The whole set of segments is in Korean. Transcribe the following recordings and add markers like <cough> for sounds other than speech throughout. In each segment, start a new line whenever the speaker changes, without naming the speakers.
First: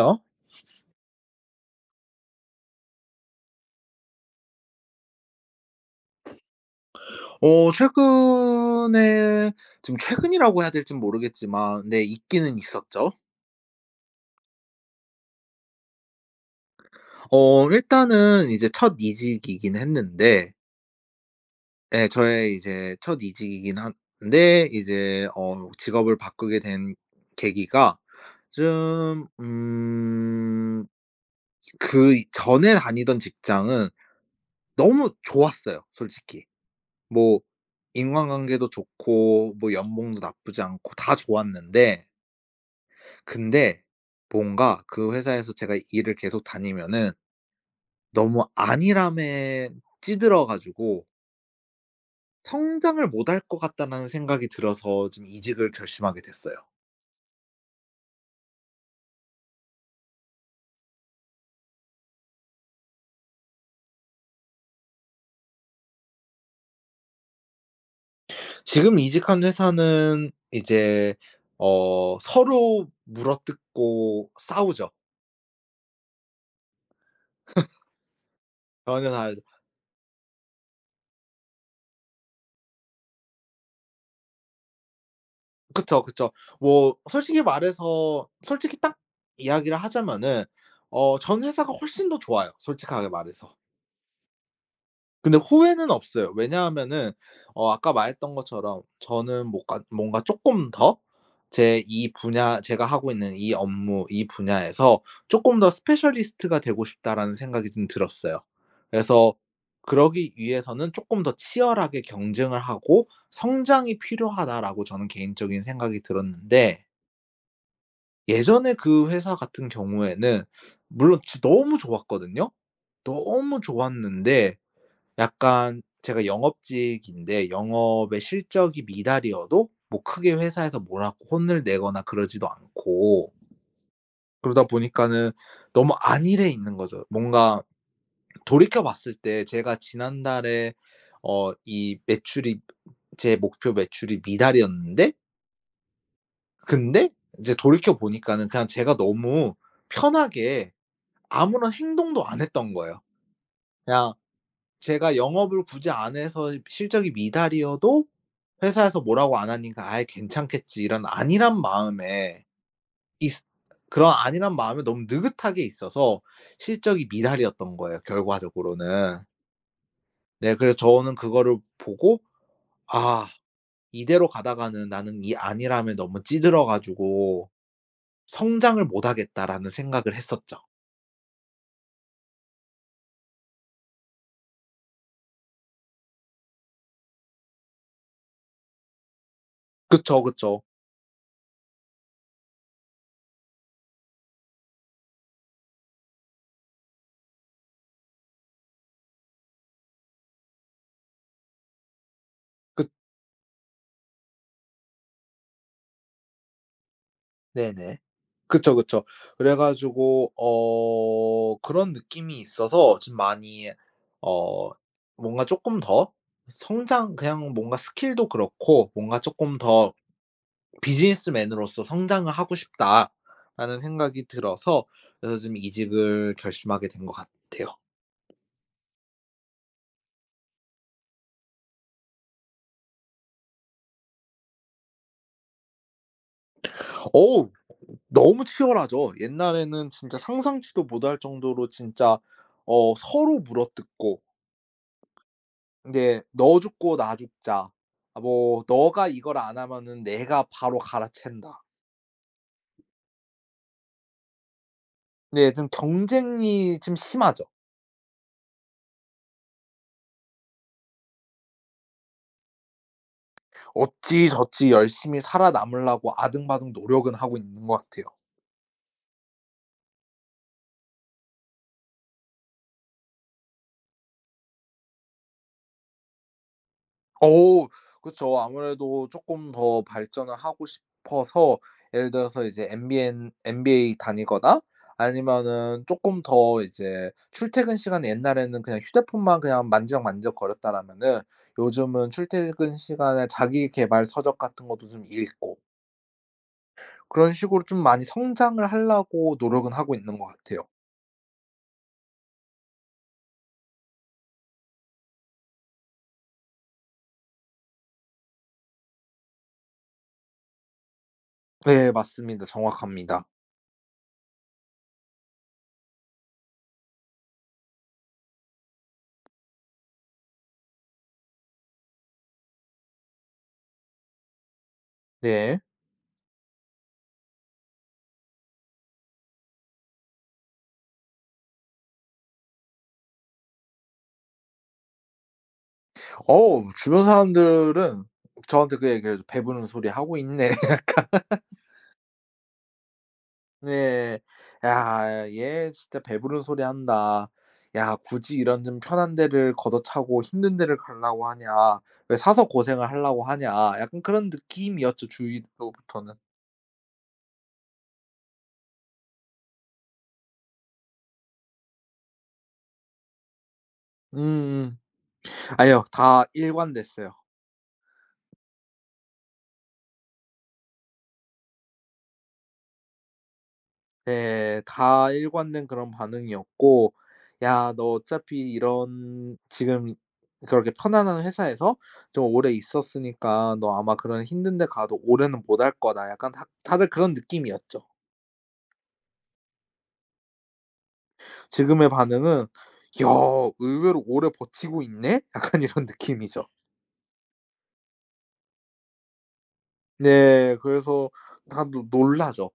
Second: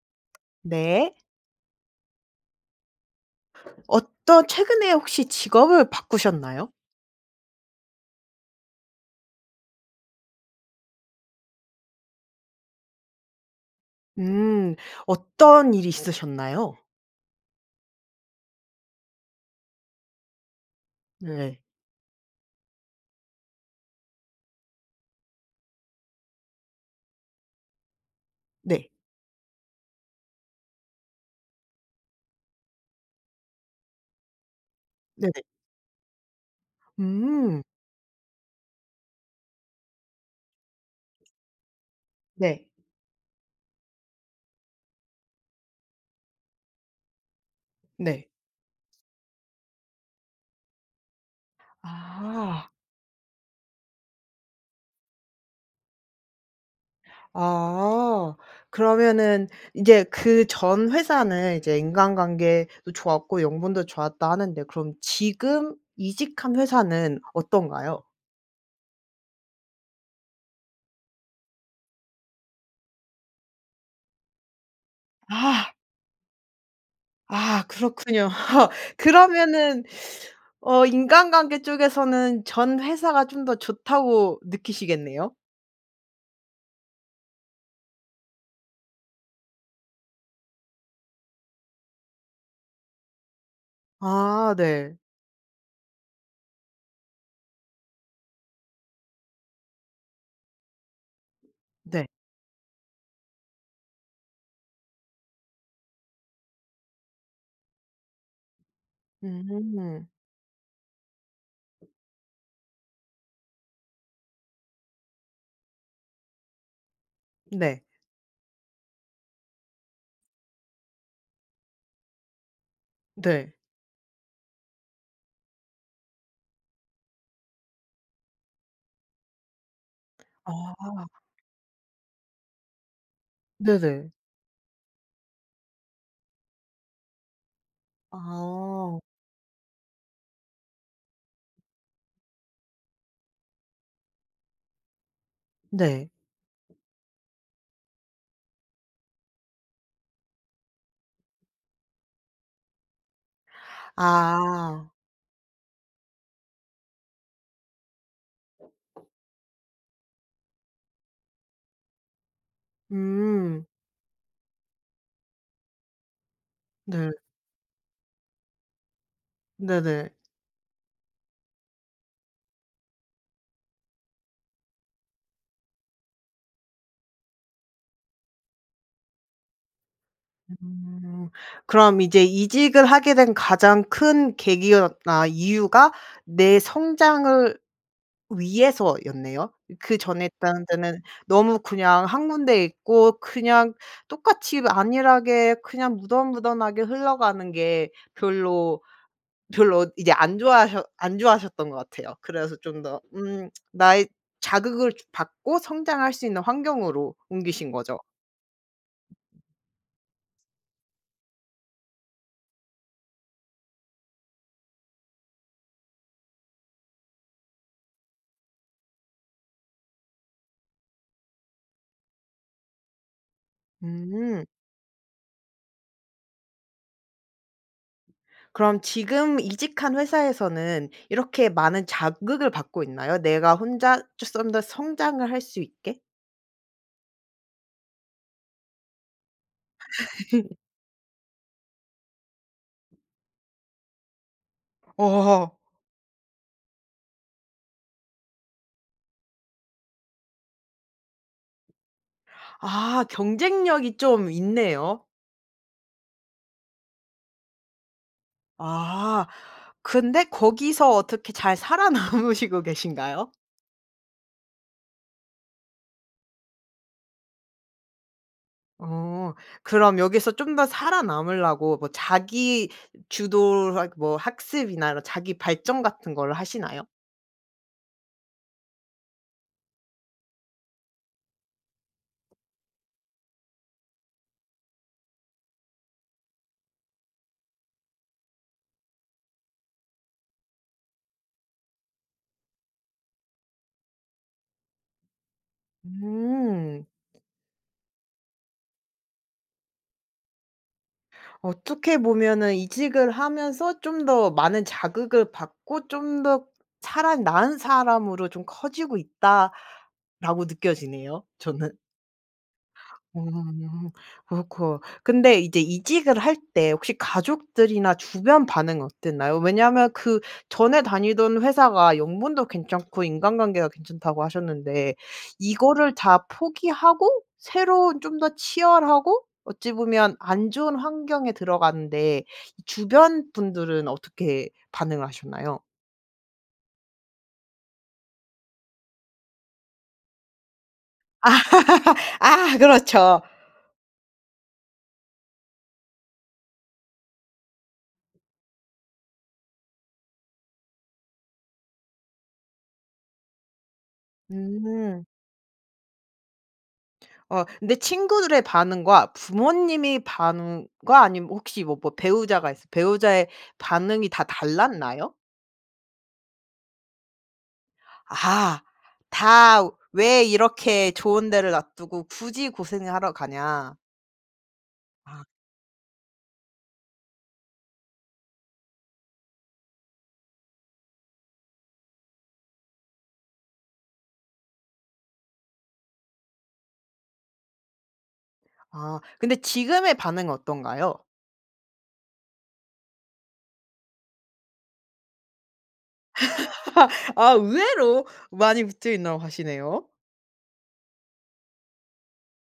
요?
네. 어떤 최근에 혹시 직업을 바꾸셨나요?
어 최근에 지금 최근이라고 해야 될진 모르겠지만 네, 있기는 있었죠.
음. 어떤 일이 있으셨나요?
어 일단은 이제 첫 이직이긴 했는데
네.
예, 저의 이제 첫 이직이긴 한데 이제 어 직업을 바꾸게 된 계기가
네.
좀 음 그전에 다니던 직장은 너무
네네.
좋았어요, 솔직히. 뭐
음.
인간관계도 좋고 뭐 연봉도 나쁘지 않고 다 좋았는데
네.
근데 뭔가 그 회사에서 제가 일을 계속 다니면은
네.
'너무 안일함에 찌들어 가지고'
아.
'성장을 못 할 것 같다.'라는 생각이 들어서 좀 이직을 결심하게 됐어요.
아. 그러면은 인제 그 "전 회사는 이제 인간관계도 좋았고 연봉도 좋았다." 하는데 그럼 지금 이직한 회사는 어떤가요?
지금 이직한 회사는 이제 어 서로 물어뜯고 싸우죠.
아. 아
<laughs>
그렇군요. <laughs>
<unintelligible>
그러면은 <sucks teeth> 어 인간관계 쪽에서는 전 회사가 좀 더 좋다고 느끼시겠네요?
그쵸, 그쵸. 뭐 솔직히 말해서 솔직히 딱 이야기를 하자면은 어 전 회사가 훨씬 더 좋아요 솔직하게 말해서.
아 네.
근데 후회는 없어요. 왜냐하면은 어 아까 말했던 것처럼 저는 뭐가 뭔가 쪼끔 더 '제
네.
이 분야 제가 하고 있는 이 업무 이 분야에서 쪼끔 더 스페셜리스트가 되고 싶다.'라는 생각이 좀 들었어요. 그래서
음.
'그러기 위해서는 쪼끔 더 치열하게 경쟁을 하고 성장이 필요하다.'라고 저는 개인적인 생각이 들었는데
네.
예전에 그 회사 같은 경우에는 <sniffs> 물론 진 너무 좋았거든요.
네.
너무 좋았는데 약간 제가 영업직인데 영업의 실적이 미달이어도 뭐 크게 회사에서 뭐라고
아.
혼을 내거나 그러지도 않고
네네.
그러다 보니까는 너무 안일해 있는 거죠. 뭔가 <swallows> 돌이켜
아.
봤을 때 제가 지난달에 어 이 매출이 제 목표 매출이 미달이었는데
네.
근데 인제 돌이켜 보니까는 그냥 제가 너무 편하게 아무런 행동도 안 했던 거예요. 그냥
아.
제가 영업을 굳이 안 해서 실적이 미달이어도 회사에서 뭐라고 안 하니까 '아이 괜찮겠지.' 이런 안일한 마음에 있으
음.
그런 안일한 마음에 너무 느긋하게 있어서 실적이
네.
미달이었던 거예요, 결과적으로는.
네네.
네, 그래서 저는 그거를 보고 '아, 이대로 가다가는 나는 이 안일함에 너무 찌들어 가지고 성장을 못 하겠다.'라는 생각을 했었죠.
음. 그럼 이제 이직을 하게 된 가장 큰 계기였 아 이유가 내 성장을 위해서였네요.
그쵸,
그전에
그쵸.
했다는 데는 너무 그냥 1 군데 있고 그냥 똑같이 안일하게 그냥 무던 무던하게 흘러가는 게 별로 별로 이제 안 좋아하셔 안 좋아하셨던 것 같아요. 그래서 좀
그
더 음 <tsk> 나의 자극을 받고 성장할 수 있는 환경으로 옮기신
네네.
거죠.
그쵸, 그쵸. 그래 가지고 어 그런 느낌이 있어서 좀 많이 어 뭔가 쪼끔 더 성장 그냥 뭔가 스킬도 그렇고 뭔가 '쪼끔 더 비즈니스맨으로서 성장을 하고 싶다.'라는 생각이
음.
들어서 그래서 지금 이직을 결심하게 된 것 같아요.
그럼 지금 이직한 회사에서는 이렇게 많은 자극을 받고 있나요, 내가 혼자 좀 쪼썸 더 성장을 할 수 있게?
어우 너무 치열하죠. 옛날에는 진짜
<laughs>
상상치도 못할 정도로 진짜 어 서로 물어뜯고
어하하.
이게 '너 죽고 나 죽자. 아 뭐 너가 이걸 안 하면은 내가 바로 갈아챈다.'
아 경쟁력이 좀 있네요.
네 좀 경쟁이 좀 심하죠.
아. 근데 거기서 어떻게 잘 살아남으시고 계신가요?
어찌저찌 열심히 살아남으려고 아등바등 노력은 하고 있는 것 같아요.
어. 그럼 여기서 좀 더 살아남으려고 뭐 자기 주도라 뭐 학습이나 이런 자기 발전 같은 거를 하시나요?
어 그쵸. 아무래도 쪼끔 더 발전을 하고 싶어서 예를 들어서 이제 MBN MBA다니거나 아니면은 쪼끔 더 이제 출퇴근 시간이 옛날에는 그냥 휴대폰만 그냥 만지작만지작 거렸다라면은 요즘은 출퇴근 시간에 자기계발 서적 같은 것도 좀 읽고
음.
그런 식으로 좀 많이 성장을 하려고 노력은 하고 있는 것 같아요.
어떻게 보면은 '이직을 하면서 좀 더 많은 자극을 받고 좀 더 차라리 나은 사람으로 좀 커지고 있다.'라고 느껴지네요 저는.
네 맞습니다. 정확합니다.
음. 어이코. 근데 이제 이직을 할 때 혹시 가족들이나 주변 반응 어땠나요? 왜냐하면 그 전에 다니던 회사가 연봉도 괜찮고 인간관계도 괜찮다고 하셨는데
네.
이거를 다 포기하고 새로운 좀 더 치열하고 어찌 보면 안 좋은 환경에 들어갔는데 이 주변 분들은 어떻게 반응을 하셨나요?
어 주변 사람들은 저한테 그 얘기를 해서 "배부른 소리 하고 있네." 약간 <laughs>
<laughs> 아 그렇죠.
네. '야 얘 진짜 배부른 소리 한다. 야 굳이 이런 좀 편한 데를 걷어차고 힘든 데를 가려고 하냐. 왜 사서 고생을 하려고 하냐.' 약간 그런
음.
느낌이었죠 주위로부터는.
어 근데 친구들의 반응과 부모님의 반응과 아니면 혹시 뭐 뭐 배우자가 있어 배우자의 반응이 다
음음.
달랐나요?
아니요 다 일관됐어요.
아. 다 "왜 이렇게 좋은 데를 놔 두고 굳이 고생을 하러 가냐?"
네. 다
아.
일관된 그런 반응이었고 "야. 너 어차피 이런 지금 그렇게 편안한 회사에서 좀 오래 있었으니까 너 아마 그런 힘든 데 가도 오래는 못 할 거다." 약간 다 다들 그런 느낌이었죠.
아 근데 지금의 반응은 어떤가요?
지금의 반응은 "야. 의외로 오래 버티고 있네?" 약간 이런 느낌이죠.
<laughs> 아 의외로 많이 붙어 있나고 하시네요.
네. 그래서 다들 놀라죠.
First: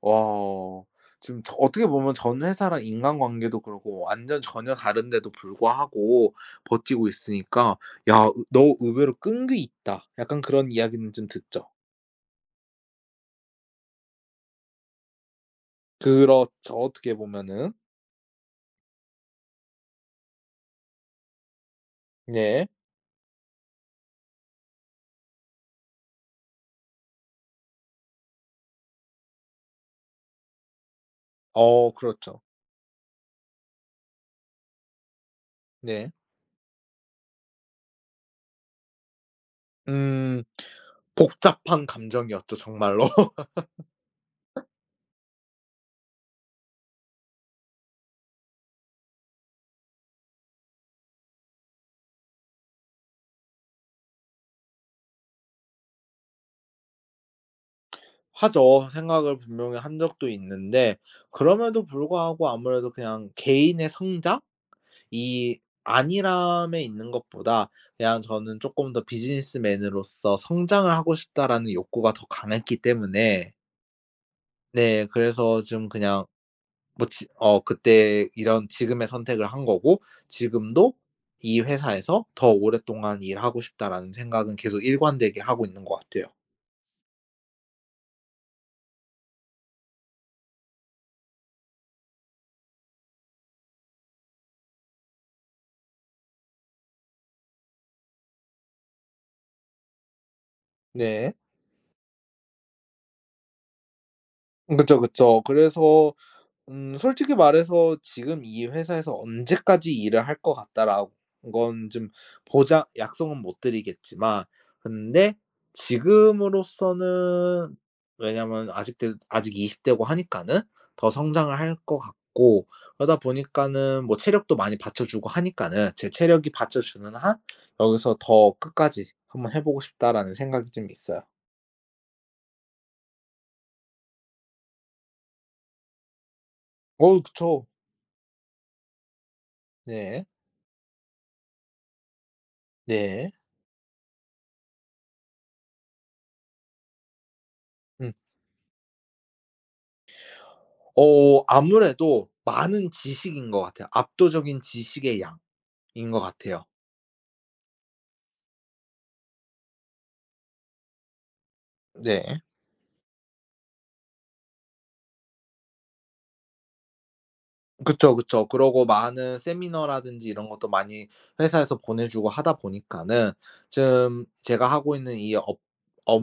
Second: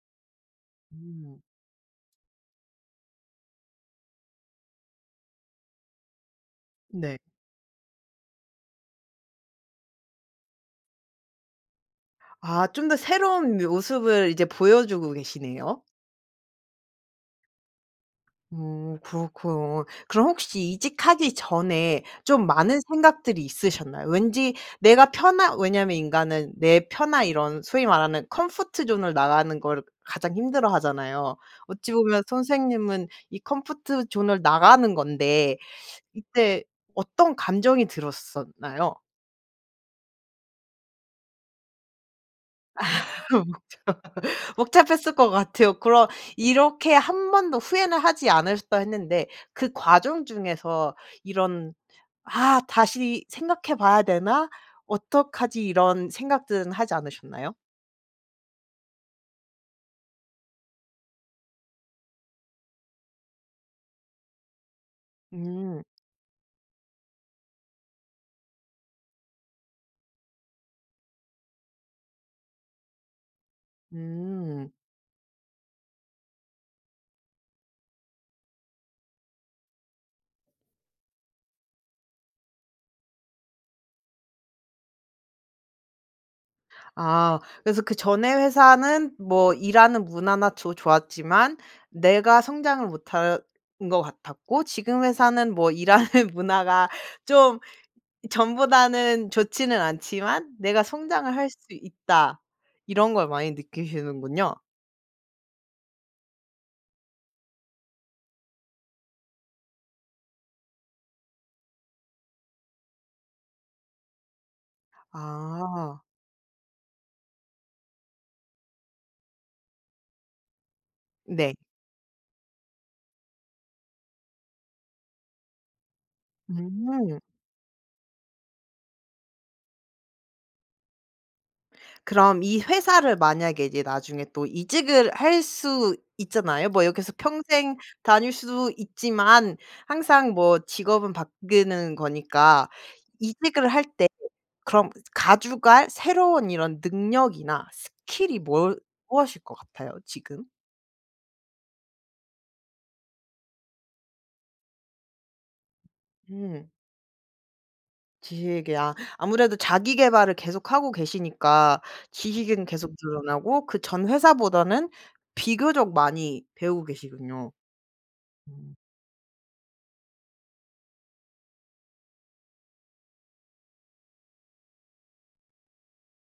"와." 지금
음.
저 어떻게 보면 전 회사랑 인간관계도 그렇고 완전 전혀 다른데도 불구하고 버티고
네.
있으니까 "야. 의 너 의외로 끈기 있다." 약간 그런 이야기는 좀 듣죠.
아. 좀 더 새로운 모습을 이제 보여주고 계시네요.
그렇죠, 어떻게 보면은.
음. 그렇군. 그럼 혹시 이직하기 전에 좀
네.
많은 생각들이 있으셨나요? 왠지 내가 편한 왜냐하면 인간은 내 편한 이런 소위 말하는 comfort zone을 나가는 걸 가장 힘들어하잖아요. 어찌
어
보면
그렇죠.
선생님은 이 comfort zone을 나가는 건데
네.
이때 어떤 감정이 들었었나요?
음 복잡한 감정이었죠 정말로.
<laughs> 복잡
<laughs>
복잡했을 것 같아요. 그럼 이렇게 "1 번도 후회는 하지 않으셨다." 했는데 그 과정 중에서 이런 '아 다시 생각해 봐야 되나? 어떡하지?' 이런 생각들은 하지 않으셨나요?
하죠. 생각을 분명히 한 적도 있는데 그럼에도 불구하고 아무래도 그냥 개인의 성장이
음.
안일함에 있는 것보다 그냥 저는 쪼끔 더 '비즈니스맨으로서 성장을 하고 싶다.'라는 욕구가 더 강했기 때문에
음.
네. 그래서 좀 그냥 뭐 지 어 그때 이런 지금의 선택을 한 거고 지금도 '이 회사에서 더 오랫동안 일하고 싶다.'라는 생각은 계속 일관되게 하고 있는 것 같아요.
아 그래서 '그전에 회사는 뭐 일하는 문화나 조 좋았지만 내가 성장을 못하는 것 같았고 지금 회사는 뭐 일하는 문화가 좀 전보다는 좋지는 않지만 내가
네.
성장을 할 수 있다.' 이런 걸 많이 느끼시는군요.
그쵸, 그쵸. 그래서 음 솔직히 말해서 '지금 이 회사에서 언제까지 일을 할 것 같다.'라는 건 좀 보장 약속은 못 드리겠지만 근데
아.
지금으로서는 왜냐하면 아직도, 아직 20 대고 하니까는 더
네.
성장을 할 것 같고 그러다 보니까는 뭐 체력도 많이 받쳐 주고 하니까는 '제 체력이 받쳐주는
음.
한 여기서 더 끝까지 한번 해 보고 싶다.'라는 생각이 좀 있어요.
그럼 이 회사를 만약에 이제 나중에 또 이직을 할 수 있잖아요. 뭐 여기서
어 그쵸.
평생 다닐 수 있지만
네.
항상 뭐 직업은 바뀌는 거니까.
네.
이직을 할 때 그럼 가져갈 새로운 이런 능력이나
음.
스킬이 무얼 무엇일 것 같아요 지금?
어 아무래도 많은 지식인 것 같아요. 압도적인 지식의 양인 것 같아요.
음. 지식이요. 아무래도 자기계발을 계속 하고 계시니까
네.
지식은 계속 늘어나고 그 전 회사보다는 비교적 많이 배우고 계시군요.
그쵸, 그쵸.
음.
그러고 많은 세미나라든지 이런 것도 많이 회사에서 보내주고 하다 보니까는 좀 제가 하고 있는 이 업 업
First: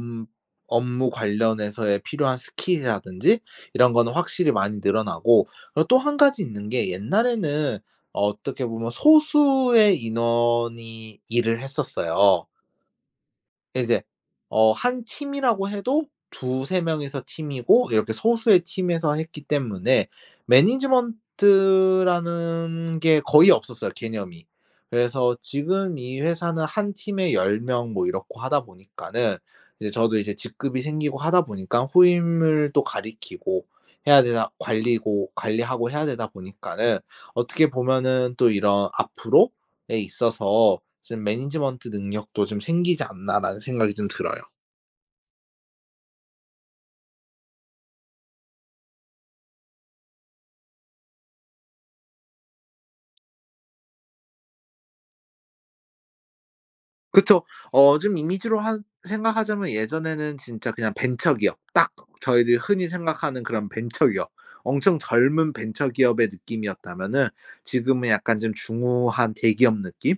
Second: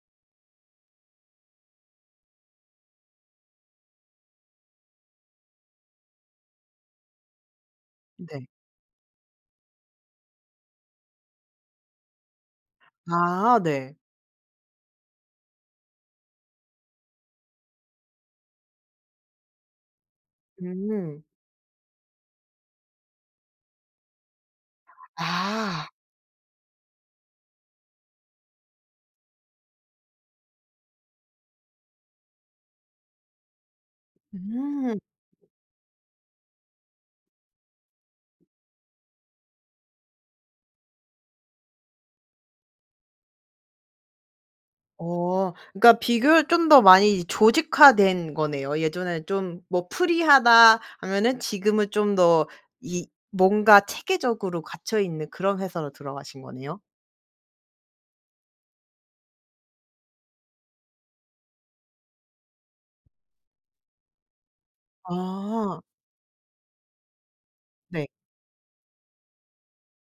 업무 관련해서의 필요한 스킬이라든지 이런 거는 확실히 많이 늘어나고 그리고 또 1 가지 있는 게 옛날에는
네.
어떻게 보면 소수의 인원이 일을 했었어요.
아
예
네.
이제 어 1 팀이라고 해도 2-3 명이서 팀이고 이렇게 소수의 팀에서 했기 때문에 management
음.
라는 게 거의 없었어요 개념이. 그래서
아.
지금 이 회사는 1 팀에 10 명 뭐 이렇고 하다 보니까는 이제 저도 이제 직급이 생기고 하다 보니깐 후임을 또 가르치고 해야 되나
음.
관리고 관리하고 해야 되다 보니까는 어떻게 보면은 또 이런 앞으로에 있어서 '좀 management 능력도 좀 생기지 않나.'라는 생각이 좀 들어요.
어 그러니까 비교를 좀 더 많이 조직화된 거네요. 예전에는 좀 뭐 '프리하다.' 하면은 지금은 좀 더 이 뭔가 체계적으로 갖춰 있는 그런 회사로 들어가신 거네요?
그쵸. 어 좀 이미지로 한 생각하자면 예전에는 진짜 그냥 벤처기업 딱 저희들이 흔히 생각하는 그런 벤처기업 엄청 젊은
아.
벤처기업의 느낌이었다면은
네.
지금은 약간 좀 중후한 대기업 느낌?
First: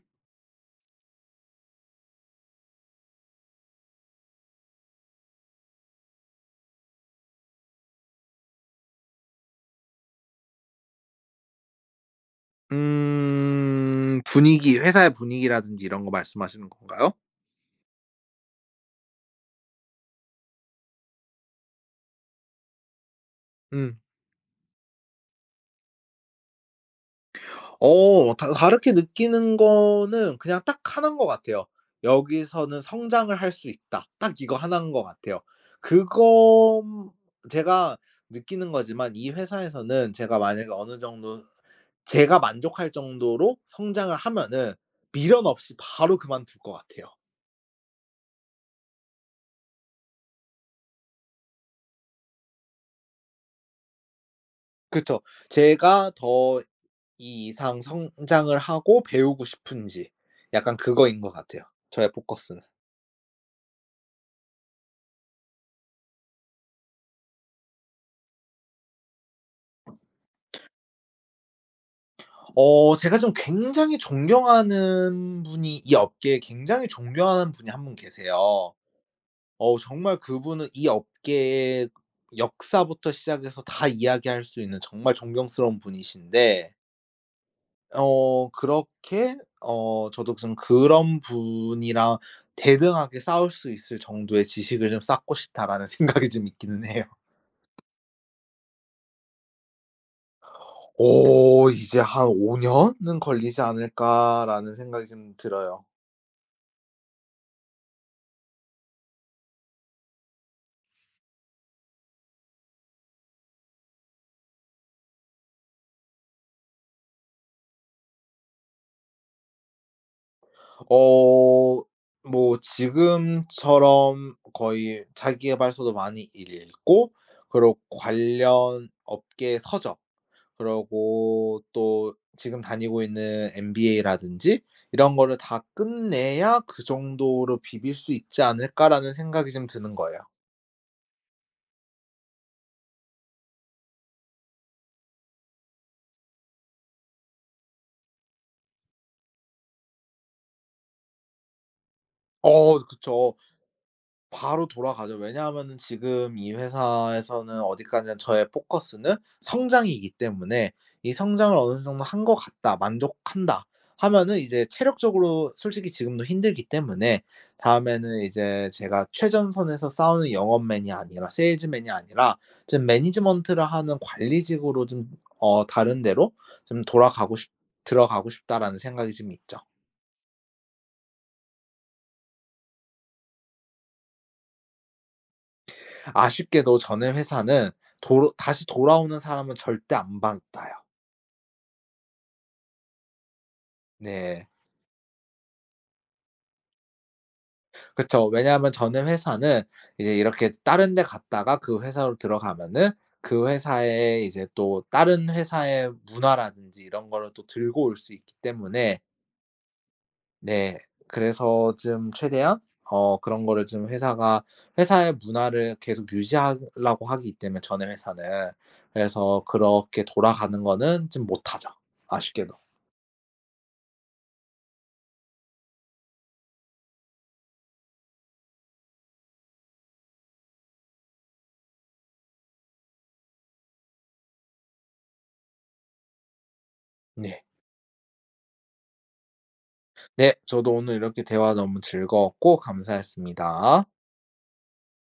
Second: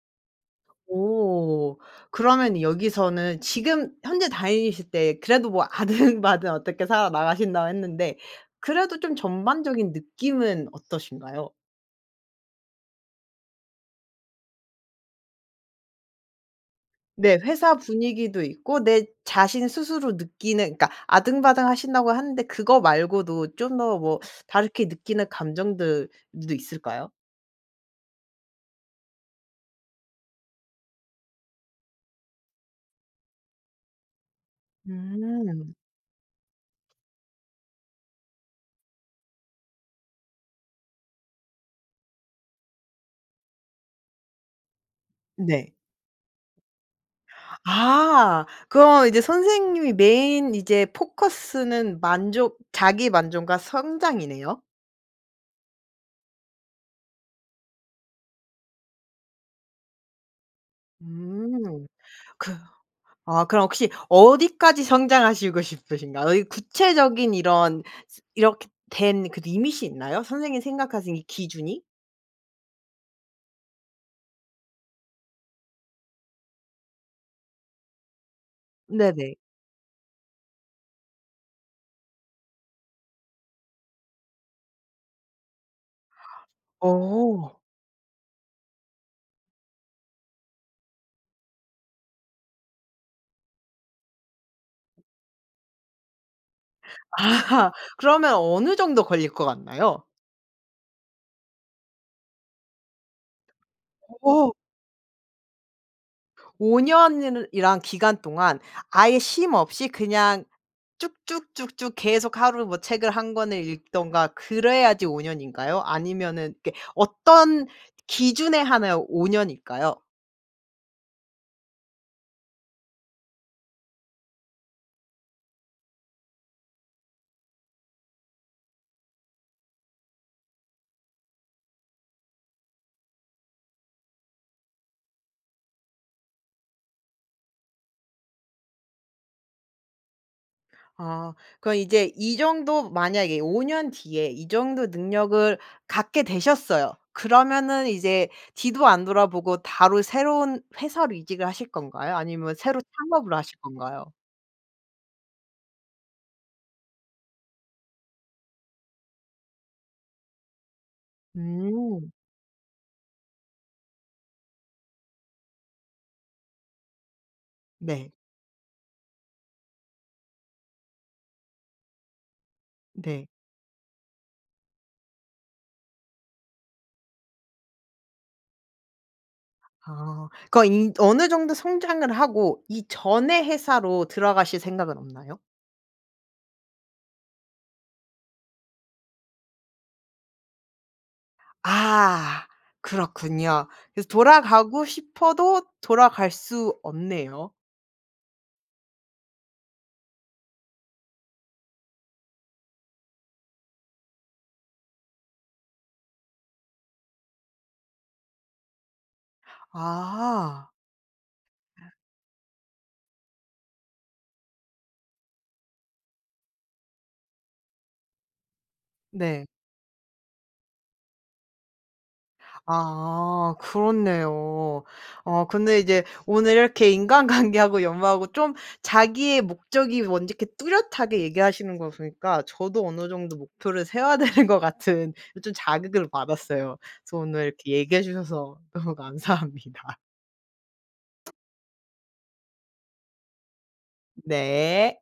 오. 그러면 여기서는 지금 현재 다니실 때 그래도 뭐 아등바등 어떻게 살아 나가신다고 했는데 그래도 좀 전반적인 느낌은 어떠신가요?
음. 분위기 회사의 분위기라든지 이런 거 말씀하시는 건가요?
네. 회사 분위기도 있고 내 자신 스스로 느끼는 그러니까 아등바등하신다고 하는데 그거 말고도 좀 더
음.
뭐 다르게 느끼는 감정들도 있을까요?
어 다 다르게 느끼는 거는 그냥 딱 1 인 것 같아요. '여기서는 성장을 할 수 있다.' 딱 이거 1 인 것 같아요.
음.
그건 제가 느끼는 거지만 이 회사에서는 제가 만약에 어느 정도 제가 만족할 정도로 성장을 하면은 미련
네.
없이 바로 그만둘 것 같아요.
아 그럼 이제 선생님이 메인 이제 포커스는 만족 자기만족과 성장이네요?
그쵸. 제가 더 이 이상 성장을 하고 배우고 싶은지 약간 그거인 것 같아요
음
저의
그
포커스는.
아 그럼 혹시 어디까지 성장하시고 싶으신가요? 이 구체적인 이런 이렇게 된 그 limit이 있나요? 선생님 생각하신 이 기준이?
어 제가 좀 굉장히 존경하는 분이 이 업계에 굉장히 존경하는 분이 1 분 계세요.
네네.
어 정말 그분은 이 업계의 역사부터 시작해서 다 이야기할 수 있는 정말 존경스러운 분이신데
어.
어 그렇게 어 저도 무슨 '그런 분이랑 대등하게 싸울 수 있을 정도의 지식을 좀 쌓고 싶다.'라는 생각이 좀 있기는 해요.
아. 그러면 어느 정도 걸릴 것 같나요?
오 이제 한 '5 년은 걸리지
어.
않을까.'라는 생각이 좀 들어요.
5 년이라 이라는 기간 동안 아예 쉼 없이 그냥 쭉 쭉 쭉 쭉 계속 하루 뭐 책을 1 권을 읽든가 그래야지 5 년인가요? 아니면은 이게 어떤 기준에 한하여 5 년일까요?
어 뭐 지금처럼 거의 자기계발서도 많이 읽고 그리고 관련 업계 서적 그리고 또 지금 다니고 있는 MBA라든지 '이런 거를 다 끝내야 그 정도로 비빌 수 있지 않을까.'라는 생각이 좀 드는 거예요.
아. 그럼 이제 이 정도 만약에 5 년 뒤에 이 정도 능력을 갖게 되셨어요. 그러면은 이제 뒤도 안 돌아보고 바로 새로운 회사로 이직을 하실 건가요? 아니면
어
새로
그쵸.
창업을 하실 건가요?
바로 돌아가죠. 왜냐하면은 지금 이 회사에서는 어디까지나 저의 포커스는 성장이기 때문에 이 '성장을 어느 정도
음.
한 것 같다. 만족한다.'하면은 이제 체력적으로 솔직히 지금도 힘들기 때문에
네.
다음에는 이제 제가 '최전선에서 싸우는 영업맨이 아니라 세일즈맨이 아니라 좀
네.
management를 하는 관리직으로 좀 어 다른 데로 좀 돌아가고 싶 들어가고 싶다.'라는 생각이 좀 있죠.
아 거 인 어느 정도 성장을 하고 이 전에 회사로 들어가실 생각은 없나요?
아쉽게도 전에 회사는 도로 다시 돌아오는 사람은 절대 안 받아요.
아 그렇군요. 그래서
네.
돌아가고 싶어도 돌아갈 수 없네요.
그쵸. 왜냐하면 전에 회사는 이제 이렇게 다른 데 갔다가 그 회사로 들어가면은 그 회사의 이제 또 다른 회사의 문화라든지 이런 거를 또 들고 올 수 있기 때문에
아.
네 그래서
아.
좀 최대한 어 그런 거를 좀 회사가 회사의 문화를 계속 유지하려고 하기 때문에 전의 회사는 그래서
네.
그렇게 돌아가는 거는 좀 못하죠 아쉽게도.
아 그렇네요. 어 근데 이제 오늘 이렇게 인간관계하고 연마하고 좀 자기의 목적이 뭔지 이렇게 뚜렷하게 얘기하시는 거 보니까 저도 어느 정도 목표를 세워야 되는 것 같은 이 좀 자극을 받았어요. 그래서
네.
오늘 이렇게 얘기해 주셔서 너무 감사합니다.
네 저도 오늘 이렇게 대화 너무 즐거웠고 감사했습니다.
네.